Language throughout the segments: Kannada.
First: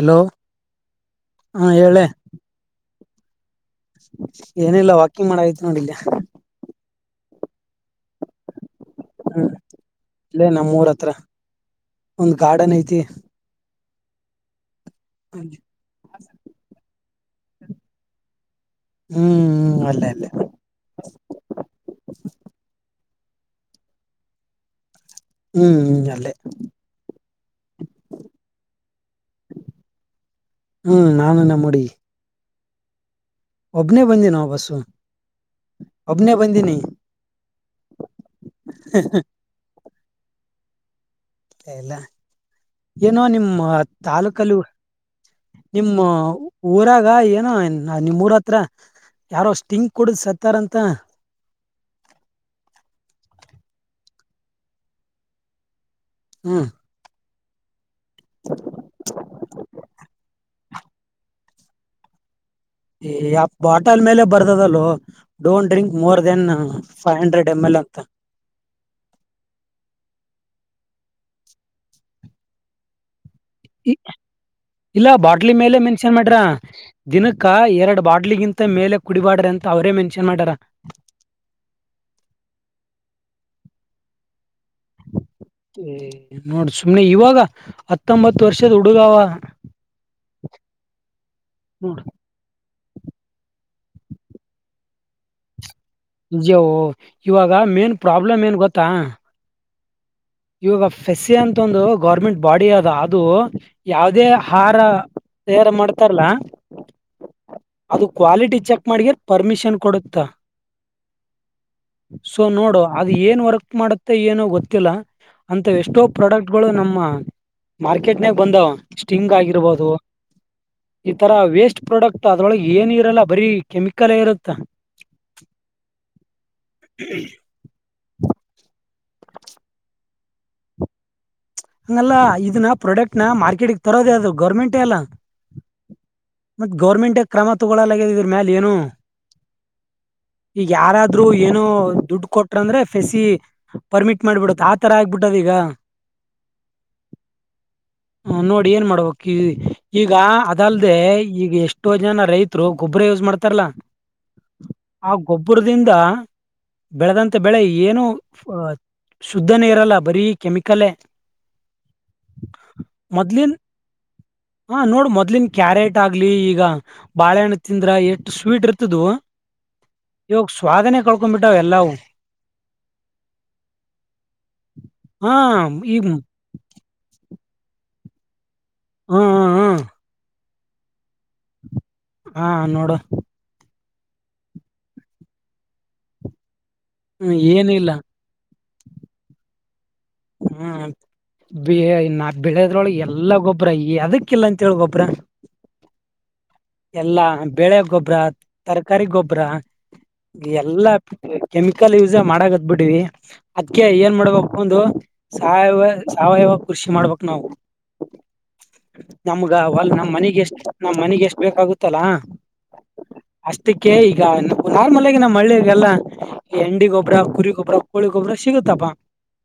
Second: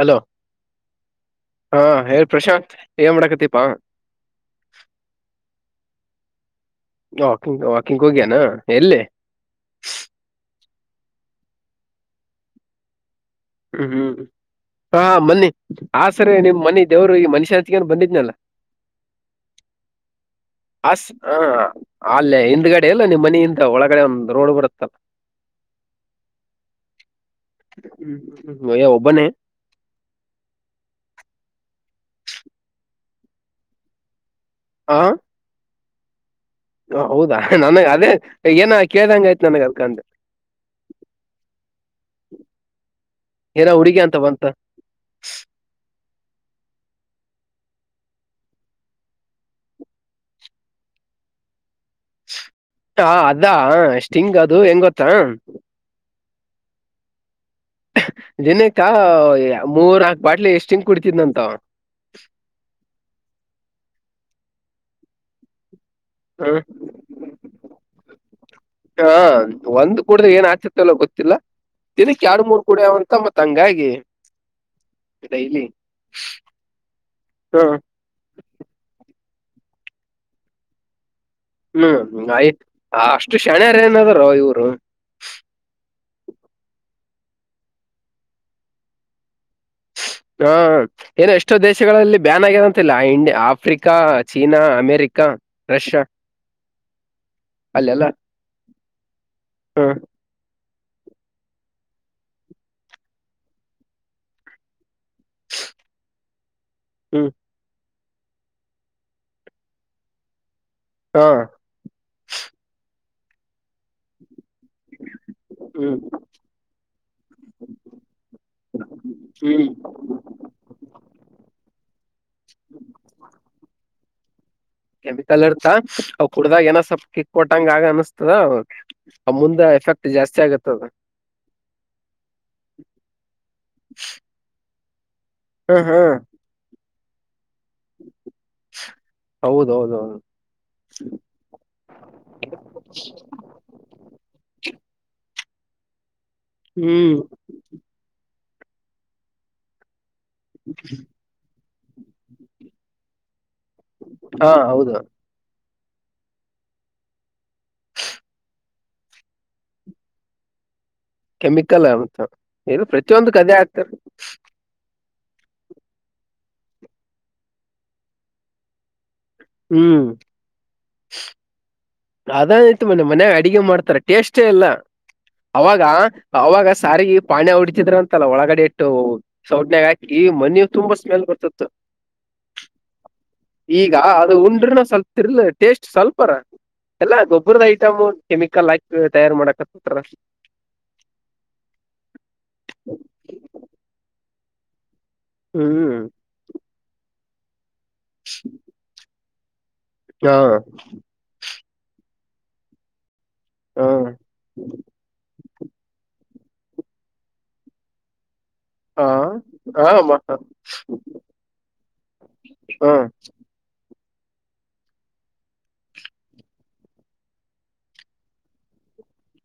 ಹಲೋ ಹಾ ಹೇಳ ಪ್ರಶಾಂತ್ ಏನ್ ಮಾಡಕತಿ ಏನಿಲ್ಲ ವಾಕಿಂಗ್ ಮಾಡತೀನಿ ಹಡಿಲ್ಲ [unintelligible] ವಾಕಿಂಗ್ ವಾಕಿಂಗ್ ಹೋಗ್ಯನಾ ಎಲ್ಲೇ ಹ್ಮ್ ಇಲ್ಲೇ ನಮ್ಮೂರ್ ಹತ್ರ ಒಂದ್ ಗಾರ್ಡನ್ ಐತಿ ಹ ಹ್ಮ್ ಹಾ ಮನ್ನಿ ಆಸರಿ ನಿಮ್ ಮನೆಿ ದವ್ರು ಈ ಮನುಷಾಂತ ಏ ಬಂದಿದ್ನಲ್ಲ ಹ್ಮ್ ಅಲ್ಲೇ ಅಲ್ಲೇ ಅಸ್ ಹ ಅಲ್ಲ ಹಿಂದ್ಗಡೆಲ್ಲ ಇಲ್ಲ ನಿಮ್ಮ್ ಮನೆಯಿಂದ ಒಳಗಡೆ ಒಂದ್ ರೋಡ್ ಬರುತ್ತಲ್ಲ ಹ್ಮ್ ಹ್ಮ ಅಲ್ಲೇ ಹ್ಮ್ಮ ವಯ ಬನ್ನ ಹ್ಮ್ ನಾನು [unintelligible] ಒಬ್ನೇ ಬಂದಿ ನಾವು ವಸ ಹ ಹೌದಾ ನನ್ ಅದೇ ಏನ ಕೇಳ್ದಂಗ ಆಯ್ತ್ು ನನಗೆ ಅಲ್ಕಂತೆೆ ಇಲ್ಲ ಏನೋ ನಿಮ್ಮ ಏನೋ ಹುಡುಗಿ ಅಂತ ಬಂತ ತಾಲೂಕಲ್ಲ ನಿಮ್ಮ ಊರಾಗ ಈಗ ಏನೋ ನಿಮ್ೂರ ಹತ್ರ ಯಾರೋಷ್ಟಿಂಕ್ ಕೊಡುದ್ ಸತ್ತಾರ್ ಅಂತ ಹಾ ಅದಾ ಎಷ್ಟ ಹಿಂಗ್ ಅದು ಹೆಂಗ ಗೊತ್ತಾ ಹ್ಮ ದಿನಕ್ಕ ಮೂರ ಬಾಟ್ಲೆ ಎಷ್ಟ ಹಿಂ ಕುಡ್ತಿದಂತ ಯ ಬಾಟಲ್ ಮೇಲೆ ಬರ್ತದಲ್ೋ don't drink more then hmm five hundred M L ಅಂತ ಹ ಒಂದ್ ಕೂಡ್ರೆ ಏನ್ ಆತ ಲ್ಲ ಗೊತ್ತಿಲ್ಲ ದಿನಕ್ಕೆ ಎರಡು ಮೂರ್ ಕಡಂತ ಮತ್ತೆ ಇಲ್ಲ ಬಾಟ್ಲಿ ಡೈಲಿ ಮೇಲೆ ಮೆನ್ಷನ್ ಮಾಡ್ರ ದಿನಕ್ಕ ಹ್ಮ್ ಎರಡು ಬಾಟ್ಲಿಗಿಂತ ಮೇಲೆ ಕುಡಿಬಾಡ್ರಿ ಅಂತ ಅವರೇ ಮೆನ್ಷನ್ ಮಾಡಾರ ಹ್ಮ್ ಆಯ್ತು ಅಷ್ಟು ಶ್ಯಾಣಾರ ಏನದಾರ ಇವ್ರು ನೋಡ್ ಸುಮ್ನೆ ಇವಾಗ ಹತ್ತೊಂಬತ್ತು ವರ್ಷದ ಹುಡುಗಾವ ಹಾ ಏನೋ ಎಷ್ಟೋ ನೋಡ್ ದೇಶಗಳಲ್ಲಿ ಬ್ಯಾನ್ ಆಗರ ಇ ಇಂಡ ಆಫ್ರಿಕಾ ಚೀನಾ ಅಮೇರಿಕಾ ರಷ್ಯಾ ಜವ ಇವಾಗ ಮೇನ್ ಪ್ರಾಬ್ಲಮ್ ಏನ್ ಗೊತ್ತಾ ಹ್ಮ ಇವಾಗ ಫೆಸ್ಸಿ ಅಂತ ಒಂದು ಗೌರ್ಮೆಂಟ್ ಬಾಡಿ ಅದ ಅದು ಯಾವುದೇ ಆಹಾರ ಸೇವನೆ ಮಾಡ್ತಾರಲ್ಲ ಹ್ಮ್ ಅದು ಕ್ವಾಲಿಟಿ ಚೆಕ್ ಮಾಡಗ ಪರ್ಮಿಷನ್ ಕೊಡುತ್ತಾ ಹಾ ಸೊ ನೋಡುವ ಅದು ಏನ್ ವರ್ಕ್ ಮಾಡುತ್ತೆ ಏನೋ ಗೊತ್ತ ತಿಲ [unintelligible] ಅಂತ ಹ್ಮ್ ಎಷ್ಟೋ ಪ್ರಾಡಕ್ಟ್ಗಳು ನಮ್ಮ ಮಾರ್ಕೆಟ್ನಾಗ ಬಂದಾವ ಸ್ಟಿಂಗ್ ಹ್ಮ್ ಆಗಿರಬಹದು ಈತರ ವೇಸ್ಟ್ ಪ್ರಾಡಕ್ಟ್ ಅದ್ರೊಳಗೆ ಏನು ಇರಲ್ಲ ಬರೀ ಕೆಮಿಕಲ್ ಮಿಕ್ಕಲೆ ಇರುತ್ತಾ ಕೆಮಿಕಲ್ ಇರ್ತ ಅವ ಕುಡ್ದಾಗ ಏನ ಸ್ವಲ್ಪ ಕಿಕ್ ಕೊಟ್ಟಂಗ ಆಗ ಅನಸ್ತದ ಅವ ಆ ಮುಂದ ಎಫೆಕ್ಟ್ ಜಾಸ್ತಿ ಆಗತ್ತದ ಹಂಗಲ್ಲ ಇದನ್ನ ಪ್ರಾಡಕ್ಟ್ ನ ಮಾರ್ಕೆಟ್ಗ್ ತರೋದೇ ಆದದು ಗೌರ್ಮೆಂಟ್ ಟಲ ಹ್ಮ್ ಹ್ಮ್ ಗೌರ್ಮೆಂಟ್ ಕ್ರಮ ತಗೊಳ್ಳಲ್ಲಗಿದ್ರ ಮ್ಯಾಲ ಏನು ಹೌದೌದೌದು ಈಗ ಯಾರಾದ್ರೂ ಏನೋ ದುಡ್ಡು ಕೊಟ್ರ ಅಂದ್ರೆ ಫೆಸಿ ಪರ್ಮಿಟ್ ಮಾಡ್ಬಿಡುತ್ತ ಆತರ ಆಗ್ಬಿಟ್ಟ ಕೊಟ್ಟದಿಗ ಹ್ಮ್ ನೋಡ ಏನ್ ಮಾಡ್ಬೇಕಿಗ ಈ ಈಗ ಅದಲ್ಲದೆ ಈಗ ಎಷ್ಟ ನ ರೈತರು ಗೊಬರ ಯೂಸ್ ಮಾಡ್ತಾ ರೆ ಲ್ಲ ಹಾ ಹೌದು ಆ ಗೊಬ್ಬರ ರಿಂದ ಬೆಳೆದಂತ ಬೆಳೆ ಏನು ಶುದ್ಧನೇ ಇರಲ್ಲ ಬರೀ ಕೆಮಿಕಲ್ೇ ಕೆಮಿಕಲ್ ಅಂತ ಏನು ಪ್ರತಿಯೊಂದು ಕದೆ ಆಕ್ತಾರ ಅದ್ಲನ್ ಕ್ಯಾರೆಟ್ ಆಗ್ಲಿ ಈಗ ಬಾಳೆಹಣ್ಣು ತಿಂದ್ರ ಎಷ್ಟು ಸ್ವೀಟ್ ಇರ್ತದವು ಹ್ಮ್ ಇವಾಗ ಸ್ವಾದನೆೇ ಕಳ್ಕೊತಂಬಿ ಟ್ಟಾವ ಎಲ್ಲವು ಅದಾಯತು ಮನೆೆ ಮನೆಗ ಅಡಗೆ ಮಾಡ್ತಾರೆ ಟೇಸ್ಟ್ ಇಲ್ಲ ಹಾ ಅವಾಗ ಈಗ ಅವಾಗ ಸಾರಿಗೆ ಪಾಣಿ ಹೊಡತಿದ್ರ ಅಂತಲ್ಲ ಒಳಗಡೆ ಎು ಹ್ಮ ಹ್ಮ್ ಸೌಟ್ನಯಾಗ ಈ ಮನ ತುಂಬಾ ಸ ಹಾ ನೋಡು ಈಗ ಅದು ಉಂಡ್ರನ ಸ್ವಲ್ಪ ತಿರ್ಲ ಟೇಸ್ಟ್ ಸ್ವಲ್ಪರ ಎಲ್ಲಾ ಹ್ಮ್ ಗೊಬ್ಬರದ ಏನಿಲ್ಲ ಐಟಮ್ ಕೆಮಿಕಲ್ ಹಾಿ ತಯಾರ ಮಾಡಕ ಹ್ಮ್ ನಾ ಬೆಳೆದ್ರೊಳಗೆ ಎಲ್ಲ ಗೊಬ್ಬರ ಅದಕ್ ಹಾಕ್ಕಿಲ್ಲ ಅಂತ ಹೇಳ ಗೊಬ್ರ ಹ್ಮ್ ಎಲ್ಲಾ ಬೆಳೆ ಗೊಬ್ಬರಾತ್ ತರಕಾರಿ ಗೊಬ್ಬರ ಹಾ ಗೂಬ್ರ ಎಲ್ಲಾ ಕೆಮಿಕಲ್ ಯೂಸ ಮಾಡಕತ್ ಬಿಟ್ಟವಿ ಅದ್ಕ ಹಾ ಏನ್ ಮಾಡ್ಬೇಕ ಒಂದು ಸಾವವ ಸಾವಯವ ಕೃಷಿ ಮಾಡ್ಬೇಕಕ್ ನಾವು ಹಾ ನಮ್ಗ ಅಲ್ ಹಾ ನಮ್ಮ್ ಮ ಮನೆಗೆ ಎಷ್ಟ ನಮ್ಮ್ ಮನೆಗೆ ಎಷ್ಟ ಬೇಕಾಗುತ್ತಲಾ ಹಾ ಅಷ್ಟಕ್ಕೆ ಈ ಈಗ ನಾರ್ಮಲ್ ಆಗಿ ನಮ್ಮ್ ಮಳ್ಳಿಗೆಲ್ಲಾ ಎಂಡಿ ಗೊಬ್ರ ಕುರಿ ಗೊಬ್ರ ಕೋಳಿ ಗೊಬ್ಬ್ರ ಸಿಗುತ್ತಪ್ಪಾ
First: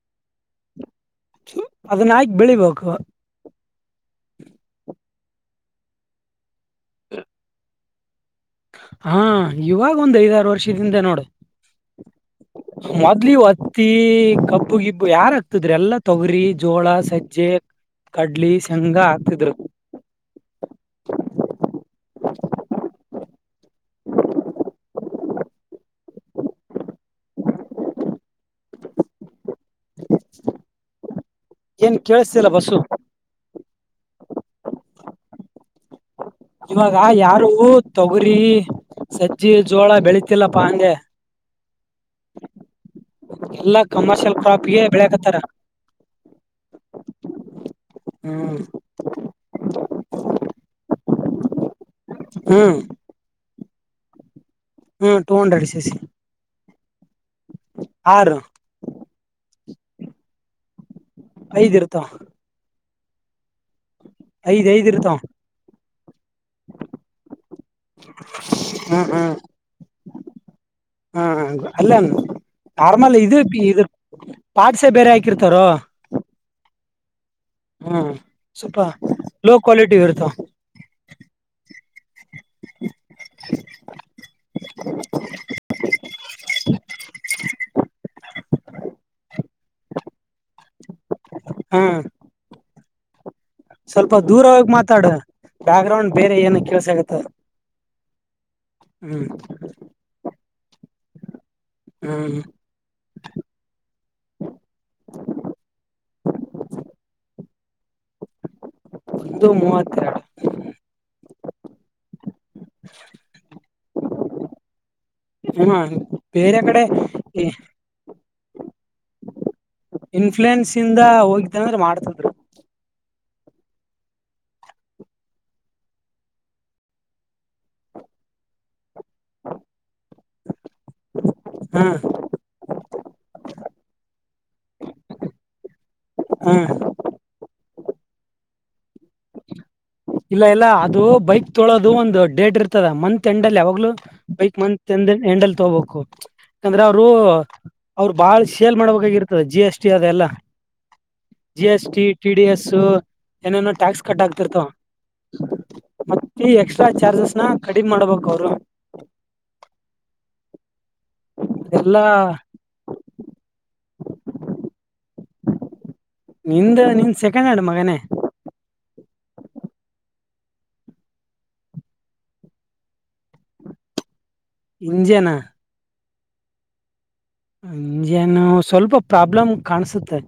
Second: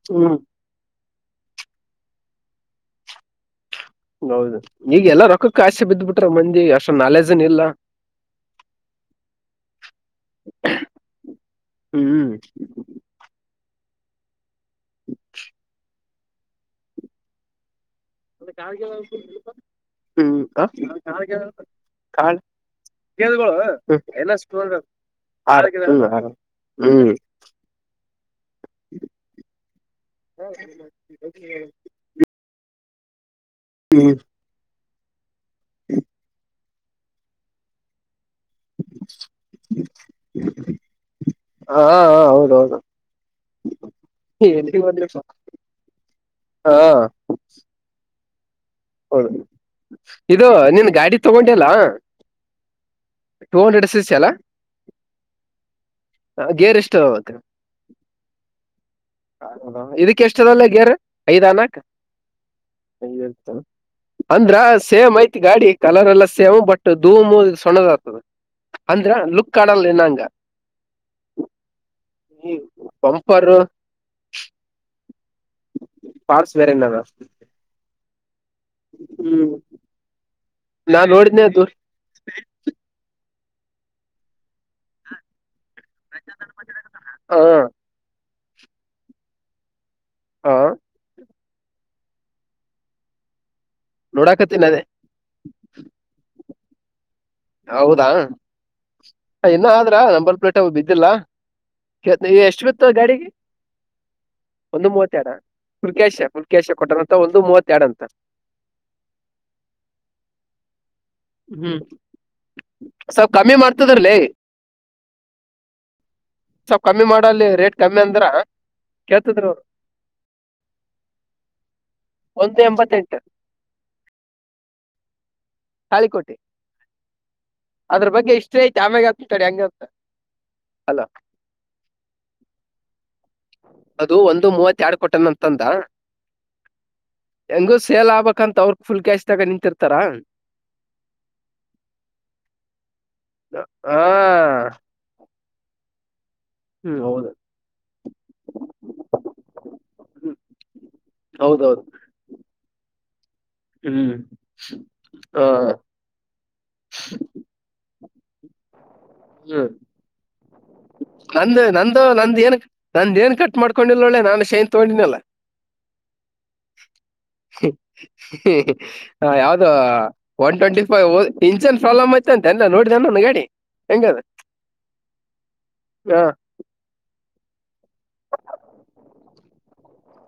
ಹ್ಮ ಅದ್ನಾಯಕು ಬೆಳಿಬೇಕು ಹೌದು ಈಗ ಎಲ್ಲ ರೊಕ್ಕ ಕಾಸಿ ಬ್ಬ ಬಿಟ್ರ ಮಜಿಗೆ ನಾಲೆಜನ ಇಲ್ಲ ಹಾ ಇವಾಗ ಒಂದ್ ಐದಾರು ವರ್ಷದಿಂದ ನೋಡು ಹ್ಮ್ ಮೊದ್ಲು ಇ ಈ ಹಗಿಯಾರಾಗಗ್ತದ್ರ ಎಲ್ಲಾ ತೌರಿ ಜೋಳ ಸಜ್ಜೆ ಕಡ್ಲಿ ಹ್ಮ ಶೇಂಗಾ ಹಾಕ್ತಿದ್ರು ಹ್ಮ ಏನ್ ಕೇಳಿಸತಿಲ್ಲ ಬಸು ಹ ಹ್ಮ ಹ್ಮ ಇವಾಗ ಯಾರು ಗುರಿ ಸಜ್ಜಿ ಜೋಳ ಬೆಳತಿಲ್ಲಪ್ಪ ಅಂದೆ ಹಾ ಹೌದೌದು ಎಲ್ಲಾ ಕಮರ್ಷಿಯಲ್ ಪ್ರಾಪ್ಗೆ ಬೆಳಕತ್ತಾರ ಹಾ ಹ್ಮ ಹೌದು ಇದು ನಿನ್ ಗಾಡಿ ತಗೊಂಡೆಲ್ಲ ಹ್ಮ್ ಟೂ ಹಂಡ್ರೆಡ್ ಎಸ್ ಸಿ ಅಾ ಹ್ಮ ಟೂ ಹಂಡ್ರೆಡ್ ಸೇಸ ಗೇರ್ ಇಷ್ಟು ಅವತ್ತೆ ಇದಕ್ಕೆ ಎಷ್ಟದಲ್ಲ ಎಾರ [unintelligible] ಐದ್ ಇರುತ್ತಾ ಹ ಅಂತ ಅಂದ್ರ ಸೇಮ್ ಇರ್ತಾವ ಐತಿ ಗಾಡಿ ಕಲರ್ ಎಲ್ಲ ಸೇಮ್ ಬಟ್ ಧೂಮು ಸಣ್ಣದ್ ಆಗ್ತದ ಹ್ಮ್ ಅಂದ್ರ ಹ್ಮ್ ಲುಕ್ ಕಡಲ್ಲ ಇನ್ನಂಗ ಹಾ ಅಲ್ಲ ನಾರ್ಮಲ್ ಇದು ಪಂಪರ್ ಇದು ಪಾರ್ಟ್ಸೇ ಬೇರೆ ಹಾಕಿರ್ತಾರೋ ಪಾರ್ಟ್ಸ್ ಬೇರೆನಾರ ಹ್ಮ ಸುಪ ಹ್ಮ್ ಲೋ ಕ್ವಾಲಿಟಿ ಇರ್ತ ನಾ [unintelligible] [inaudible] [inaudible] ಹಾ [unintelligible] ಹಾ ಹಾ ಸ್ವಲ್ಪ ದೂರ ನೋಡಾಕತ್ತೀನಿ ಹೋಗಿ ಅದೇ ಮಾತಾಡ ಬ್ಯಾಕ್ ಗ್ರೌಂಡ್ ಬೇರೆ ಏನಕ್ಕೆ ಕೆಲ್ಸ ಆಗತ್ತ ಹೌದಾ ಇನ್ನು ಆದ್ರ ನಂಬರ್ ಪ್ಲೇಟ್ ಬಿದ್ದಿಲ್ಲ ಹ್ಮ್ ಎಷ್ಟು ಬಿತ್ತು ಗಾಡಿಗೆ ಒಂದು ಮೂವತ್ತ ಎಡ ಹುಲ್ಕೇಶ ಪುಲ್ಕೇಶ ಕೊಟ್ಟಂತ ಒಂದು ಮೂವ ನಂತರ [unintelligible] ಒಂದು ಮೂವತ್ತೆರಡು ಹ್ಮ್ ಸ್ವಲ್ ಕಮ್ಮಿ ಮಾಡ್ತದ್ರಲಿ ಹ್ಮ ಬೇರೆ ಸ್ವ ಕಡೆ ಕಮ್ಮಿ ಮಾಡಲ್ಲಿ ರೇಟ್ ಕಮ್ಮಿ ಅಂದ್ರ ಕೇಳ್ತದ್ರ ಅವರು ಇನ್ಫ್ಲೂಯೆನ್ಸ್ ಇಂದ ಹೋಗಿದ್ದ ಅಂದ್ರೆ ಮಾಡ್ತಿದ್ರು ಒಂದು ಎಂಬತ್ತೆಂಟು ತಳಿಕೋಟ್ಟೆ ಅದ್ರ ಬಗ್ಗೆ ಎಷ್ಟೇ ಮ ಗ ಚಡ್ಯಾಂಗಗೆ ಅಲ ಹ ಅದು ಒಂದು ಮೂವತ್ತ ಎರಡ್ ಕೊಟ್ಟನ ಅಂತಂದ ಹ ಹೆಂಗು ಸೇಲ್ ಆಬೇಕಂತ ಅವ್ರರು ಇಲ್ಲ ಇಲ್ಲ ಅದು ಬೈಕ್ ತೋಳೋದು ಒಂದು ಡೇಟ್ ಇರ್ತದ ಮಂತ್ ಎಂಡಲ್ಲಿ ಯಾವಾಗ್ಲೂ ಹಾ ಬೈಕ್ ಮಂತ್ ಎ ಎಂಡಲ್ಲಿ ತಗಬೇಕು ಯಾಕಂದ್ರೆ ಹ್ಮ್ ಅವರು ಹೌದು ಅವರು ಬಾಳ್ ಸೇಲ್ ಮಾಡ್ಬೇಕಾಗಿರ್ತದ ಜಿ ಎಸ್ ಟಿ ಅದೆಲ್ಲಾ ಹ್ಮ್ ಜಿ ಹೌದೌದು S T T D S ಏನೇನೋ ಟ್ಯಾಕ್ಸ್ ಕೊ ಹ್ಮ್ ಕಟ್ ಆಗ್ತಿರ್ತ ಹಾ ಮತ್ತೆ ಈ ಎಕ್ಸ್ಟ್ರಾ ಚಾರ್ಜಸ್ ನ ಕಡಿಮ್ ಮಾಡಬ ಕೊು ಹ್ಮ್ ನಂದು ನಂದು ಎಲ್ಲಾ ನಂದ ಏನ್ ನಂದ ಏನ್ ಕಟ್ ಮಾಡ್ಕೊಂಡಿಲ್ಲ ಒಳ್ಳೆ ನಾನು ಶೇನ್ ತೊಗೊಂಡಿನಲ್ಲ ನಿಂದ ನಿಂದ ಸೆಕೆಂಡ್ ಹಡ್ ಮಗನೇ ಹಾ ಯಾವ್ದ one twenty five engine problem ಆಯ್ತ ಅಂತೆ ಎಲ್ಲ ನೋಡಿದಾನ ಗಾಡಿ ಎಟಾವ ಇಂಜನ ಹಾ ಇಂಜನ್ನು ಸ್ವಲ್ಪ ಪ್ರಾಬ್ಲಮ್ ಕಾಣಸುತ್ತೆ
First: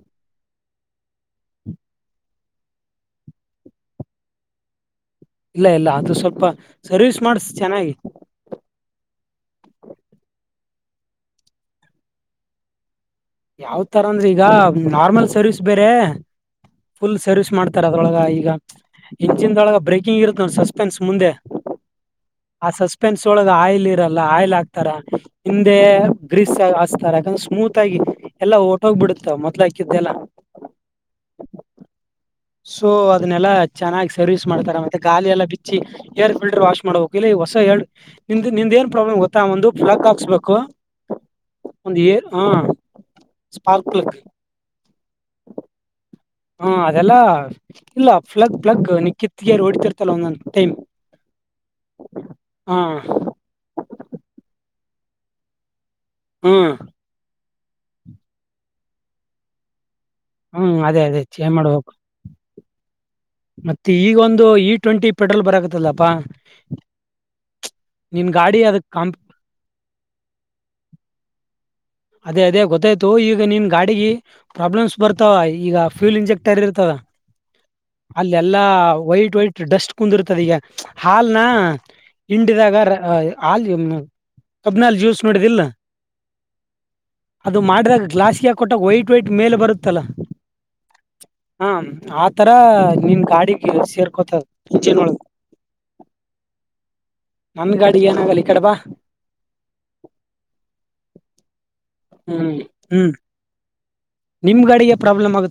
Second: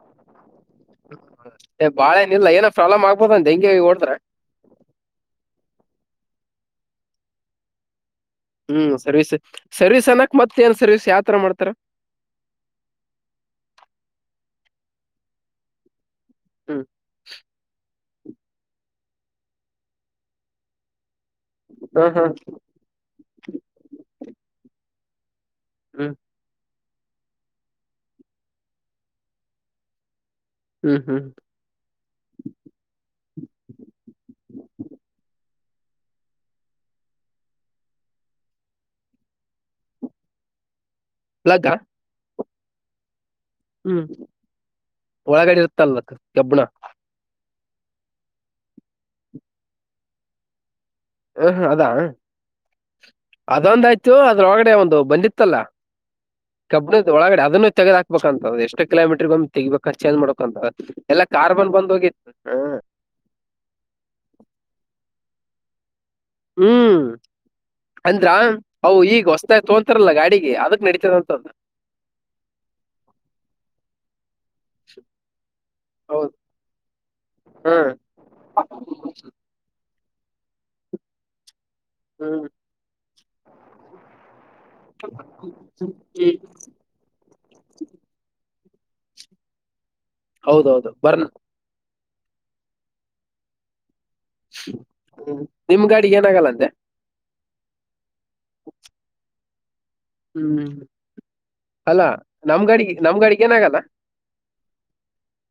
ಬಾಳ ಏನ ಇಿಲ್ಲ ಏನ ಪ್ರಾಬ್ಲಮ್ ಆಗ್ಬೋದ ಅಂತ ಹೆಂಂಗಗೆ ಹೊಓಡದ್ರ ಲ್ಲ ಅದು ಸ್ವಲ್ಪ ಸರ್ವಿಸ್ ಮಾಡಸ ಚೆನ್ನಾಗಿ ಹ್ಮ್ ಸರ್ವಿಸ್ ಸರ್ವಿಸ್ ಅನ್ನಕ್ ಮತ್ತ ಏನ್ ಸರ್ವಿಸ್ ಯಾವತರ ಮಾಡ್ತಾರ ಯಾವ ತರ ಅಂದ್ರೆ ಈಗ ನಾರ್ಮಲ್ ಸರ್ವಿಸ್ ಬೇರೆ ಹ್ಮ್ ಫುಲ್ ಸರ್ವಿಸ್ ಮಾಡ್ತಾರ ೊಳಗ ಈಗ ಇಂಜಿನ್ೊಳಗ ಬ್ರೇಕಿಂಗ್ ಇರುತ್ತೆ ಸಸ್ಪೆನ್ಸ್ ಮುಂದೆ ಹಾ ಹಾ ಆ ಸಸ್ಪೆನ್ಸ್ ಒಳಗ ಆಯಿಲ್ ಇರಲ್ಲ ಆಯಿಲ್ ಆಾಕ್ತಾರ ಹಿಂದೆ ಹ್ಮ್ ಗ್ರೀಸ್ ಯಾಕಂದ್ರೆ ಸ್ಮೂತ್ ಆಗಿ ಎಲ್ಲಾ ಓಟ ಹೋಗ್ಬ ಬಿಡುತ್ತ ಮೊದಲ ಹಾಕಿದ್ದೆಲ್ಲ ಹ್ಮ್ ಹ್ಮ್ [inaudible] ಸೊ ಅದನ್ನೆಲ್ಲಾ ಚೆನ್ನಾಗಿ ಸರ್ವಿಸ್ ಮಾಡ್ತಾರ ಮತ್ತೆ ಗಾಳಿ ಎಲ್ಲ ಬಿಚ್ಚಿ ಏರ್ ಫಿಲ್ಟರ್ ವಾಶ್ ಮಾಡಬೇಕ ಇಲ್ಲಿ ಹೊಸ ಎ ನಿಮ್ದ ನಿಮ್ದ ಏನ್ ಪ್ರಾಬ್ಲಮ್ ಗೊತ್ತಾ ಒಂದು ಫ್ಲಕ್ ಹಾಕ್ಸ್ಬೇಕು ಲಗ್ಗ ಒಂದ ಏರು ಹಾ ಹ್ಮ್ ಒಳಗಡೆ ಇರುತ್ತ ಅಲ್ಲಕ್ಕ ಹಾ ಅದೆಲ್ಲ ಇಲ್ಲ ಫ್ಲಗ್ ಫ್ಲಗ್ ನಿಕ್ಕಿತ್ಗ ಹೊಡ್ತಿರ್ತಲ್ಲ ಒಂದೊಂದು ಟೈಮ್ ಹ ಅದಾ ಹ ಅದೊಂದಯ್ತು ಅದ್ರ ಒಳಗಡೆ ಒಂದು ಅದು ಬಂದಿತ್ತಲ್ಲ ಹ್ಮ್ ಕಬ್ಬಡ ಒಳಗಡೆ ಅದನ್ನು ತಗದ ಹಾಬೇಕಂತ ಎಷ್ಟ ಕಿೋಮೀಟರ್್ ತಗಬೇಕು ಖರ್ಚ್ ಮಾಡ್ಕೊಂತ ಹ್ಮ್ ಅದೇ ಅದೇ ಎಲ್ಲಾ ಚೇಂಜ್ ಕಾರ್ಬನ್ ಮಾಡ್ಬೇಕು ಬಂದ್ ಹೋಗಿತ್ತು ಹ್ಮ್ ಮತ್ತೆ ಈಗ ಒಂದು ಇ ಟ್ವೆಂಟಿ ಪೆಟ್ರೋಲ್ ಬರಕತ್ತಲ್ಲಪ್ಪಾ ಹ್ಮ್ ಅಂದ್ರ ನಿನ್ ಗಾಡಿ ಅದಕ್ ಅ ಕಾಂಪ ಈಗ ಹೊಸತಾಯ ತೋಂತಾರಲ್ಲ ಗಾಡಿಗೆ ಅದಕ್ ನಡತದಂತದ್ದ ಅದೇ ಅದೇ ಗೊತ್ತಾಯ್ತು ಈಗ ನಿಮ ಗಾಡಿಗೆ ಪ್ರಾಬ್ಲಮ್ಸ್ ಬರ್ತಾವ ಈಗ ಫ್ಯೂಲ್ ಹೌದು ಇಂಜೆಕ್ಟರ್ ಇರ್ತವ ಹ್ಮ್ ಅಲ್ಲ ಎಲ್ಲಾ ವೈಟ್ ವೈಟ್ ಡಸ್ಟ್ ಕುಂದಿರ್ತದ ಈಗ ಹಾಲ್ನ ಹ್ಮ್ ಹಿಂಡಿದಾಗ ಹ ಕಬ್ನಲ್ ಜ್ಯೂಸ್ ನೋಡಿದಿಲ್ಲ ಹ್ಮ್. ಅದು ಮಾಡಿದಾಗ ಗ್ಲಾಸಿಯಾ ಕೊಟ್ಟಾಗ ವೈಟ್ ವೈಟ್ ಮೇಲೆ ಬರುತ್ತೆ ಹೌದೌದು ಬರ್ಣ ಆತರ ನಿನ್ ಗಾಡಿಗೆ ಸೇರ್ ಹ್ಮ ನಿಮ್ ಗಾಡಿ ಏನಾಗಲ್ಲಂತೆ ನಮ್ ಗಾಡಿ ಏನಾಗಲ್ಲ ಈ ಕಡ ಬಾ ಹ್ಮ್ ಅಲ್ಲಾ ಹ್ಮ್ ನಮ್ ಗಡಿಗೆ ಹ್ಮ್ ನಮ್ ಗಡಿಗೆ ಏನ ಆಗಲ್ಲ ನಿಮ್ ಗಾಡಿಗೆ ಪ್ರಾಬ್ಲಮ್ ಆಗುತ್ತೆ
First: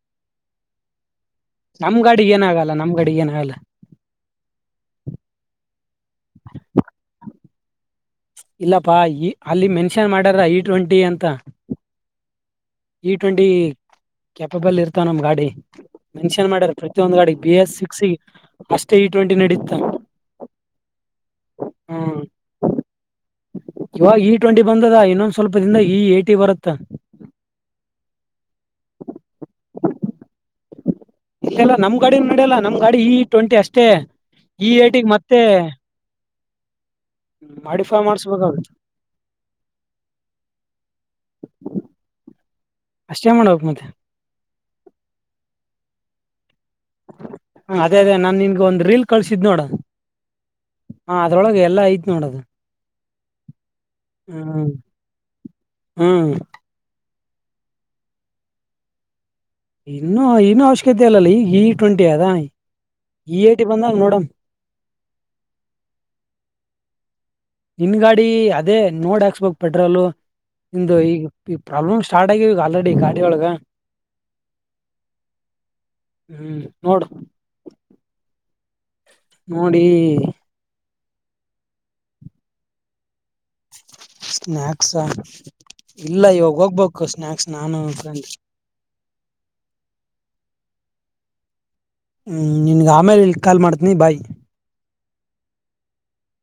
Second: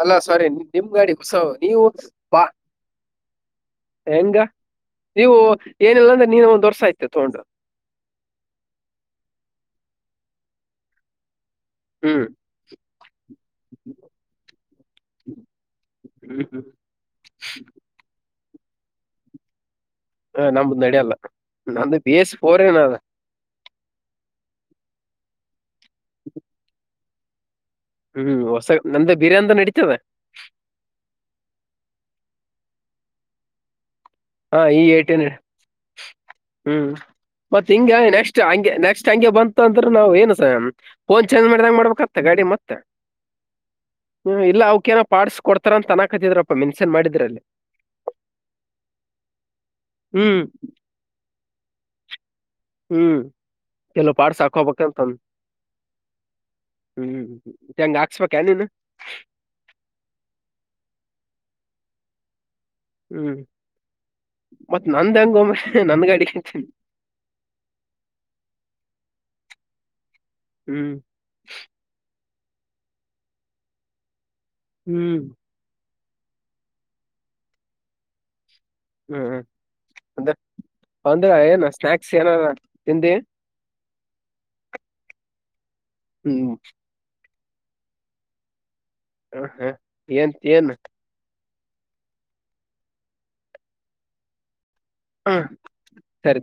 ಅಲ್ಲಾ ಸಾರಿ ನಿಮ್ ಗಾಡಿ ಹೊಸ ನೀವು ನಮ್ ಗಾಡಿಗೆ ಬಾ ಏನಾಗಲ್ಲ ನಮ್ ಗಾಡಿಗೆ ಏನಾಗಲ್ಲ ಹೆಂಗ ನೀವು ಏನಿಲ್ಲ ಅಂದ್ರೆ ನೀನು ಒಂದ್ ವರ್ಸ ಆಯತೆ ತಗೊಂಡು ಇಲ್ಲಪ್ಪಾ ಈ ಅಲ್ಲಿ ಮೆನ್ಷನ್ ಮಾಡ್ಯಾರ ಇ ಟ್ವೆಂಟಿ ಅಂತ ಹ್ಮ್ ಇ ಟ್ವೆಂಟಿ ಕೆಯಾಪಬಲ್ ಇರ್ತ ನಮ ಗಾಡಿ ಮೆನ್ಷನ್ ಹ್ಮ್. ಮಾಡ್ಯಾರ ಪ್ರತಿಯೊಂದು ಗಾಡಿ ಬಿ ಎಸ್ಕ ಸಿಕ್ಸ್ ಅಷ್ಟೇ ಇ ಟ್ವೆಂಟಿ ನಡೀತ್ತ ಹ ನಮ್ ನಡಲ್ಲ ನ್ದ ಬೇಸ್ಫೋರಏನ [unintelligible] ಯ ಈ [unintelligible] ಡ ಬದ ಇನ್ನೊ ಸ್ಲ್ಪ [unintelligible] ಹದಿಂದ ಈ ಏ ಟಿ ಬರುತ್ತಾ [unintelligible] ಹ್ಮ್ ಹೊಸ ನಮ್ದ ಬಿರ್ಯನ್ಂತ ನಡೀತದೆ ಮಾಡಲ್ಲ ನಮ್ ಗಾಡಿ ಈ ಟ್ವೆಂಟಿ ಅಷ್ಟೇ ಹಾ ಈ ಏಟಿಗೆ ಏಟೀನ್ ಮತ್ತೆ ಹ್ಮ್ ಮತ್ತತ್ ಹಿಂಗ ಮಾಡಿಫೈ ನೆಕ್ಸ್ಟ್ ಹಂಗೆ ಮಾಡ್ಸ್ಬೇಕಾಗುತ್ತೆ ನೆಕ್ಸ್ಟ್ ಹಂಗೆ ಬಂತ ಅಂದ್ರ ನಾವ್ ಏನ್ಸ ಫೋನ್ ಚೇಂಜ್ ಮಾಡಿದಂಗ ಮಾಡ್ಬೇಕತ್ತ ಗಾಡಿ ಮತ್ತೆ ಅಷ್ಟೇ ಮಾಡ್ಬೇಕಕ್ ಮತ್ತೆ ಇಲ್ಲಾ ಅವಕ ಏನ ಪಸ್ ಕೊಡ್ತ ತನಕತ್ತಿದ್ರ ಹ ಅದೇ ಅದೇ ನಾ ನಿನ್ಗ ಒಂದು ಲ್ ಕಳಸಿದ ನೋಡ ಹ್ಮ್ ಅದೊಳಗೆ ಎಲ್ಲ ಐತ್ ನೋಡೋದು ಹ್ಮ್ ಚಲೋ ಪಾಠ ಶಾಖ ಹಬ ಕೆಮ ತಮ್ಮ ಹ್ಮ್ ಹ್ಮ್ [unintelligible] ಹೆಂಗ ಹಾಕ್ಸ್ಬೇಕ ನೀನು ಇನ್ನುೂ ಇನ್ನು ಅವಶ್ಯಕತೆ ಅಲ್ಲಲ್ಲಿ ಈ ಜ ಟ್ವೆಂಟಿ ಅದ ಹ್ಮ್ ಇ ಏಟಿ ಬಂದಾಗ ನೋಡಮ್ ಮತ್ತತ್ ನಂದ ಹಂಗಮ್ಮ ನನ್ ಗಾಡಿ ನಿನ್ ಗಾಡಿ ಅದೇ ನೋಡ್ಾಕ್ಸ್ಬಕ್ ಪೆಟ್ರೋಲ್ ಹ್ಮ್ ನಿಮ್ದ ಈಗ ಪ್ರಾಬ್ಲಮ್ ಸ್ಟಾರ್ಟ್ ಇ ಆಲ್ರೆಡಿ ಗಾಡಿಯೊಳಗ ಹ್ಮ್ ಹ್ಮ್ ನೋಡ ಹ್ಮ್ ನೋಡಿ ಅಂದ್ರ ಅಂದ್ರ ಏನ್ ಸ್ನಾಯಕ್ಸ್ ಏನಾರ ತಿದಿ ಸ್ನ್ಯಕ್ಸ್ ಇಲ್ಲ ಇವಾಗ ಹ್ಮ್ ಹೋಗ್ಬೇಕು ಸ್ನ್ಯಾಕ್ಸ್ ನಾನು ಕಂದ ಹ ಹಾ ಏಂತ ಏನ್ ಹ್ಮ ನಿನ್ಗೆ ಆಮೇಲೆ ಕಾಲ್ ಮಾಡ್ತೀನಿ ಬಾಯ್ ಹಾ ಸರಿ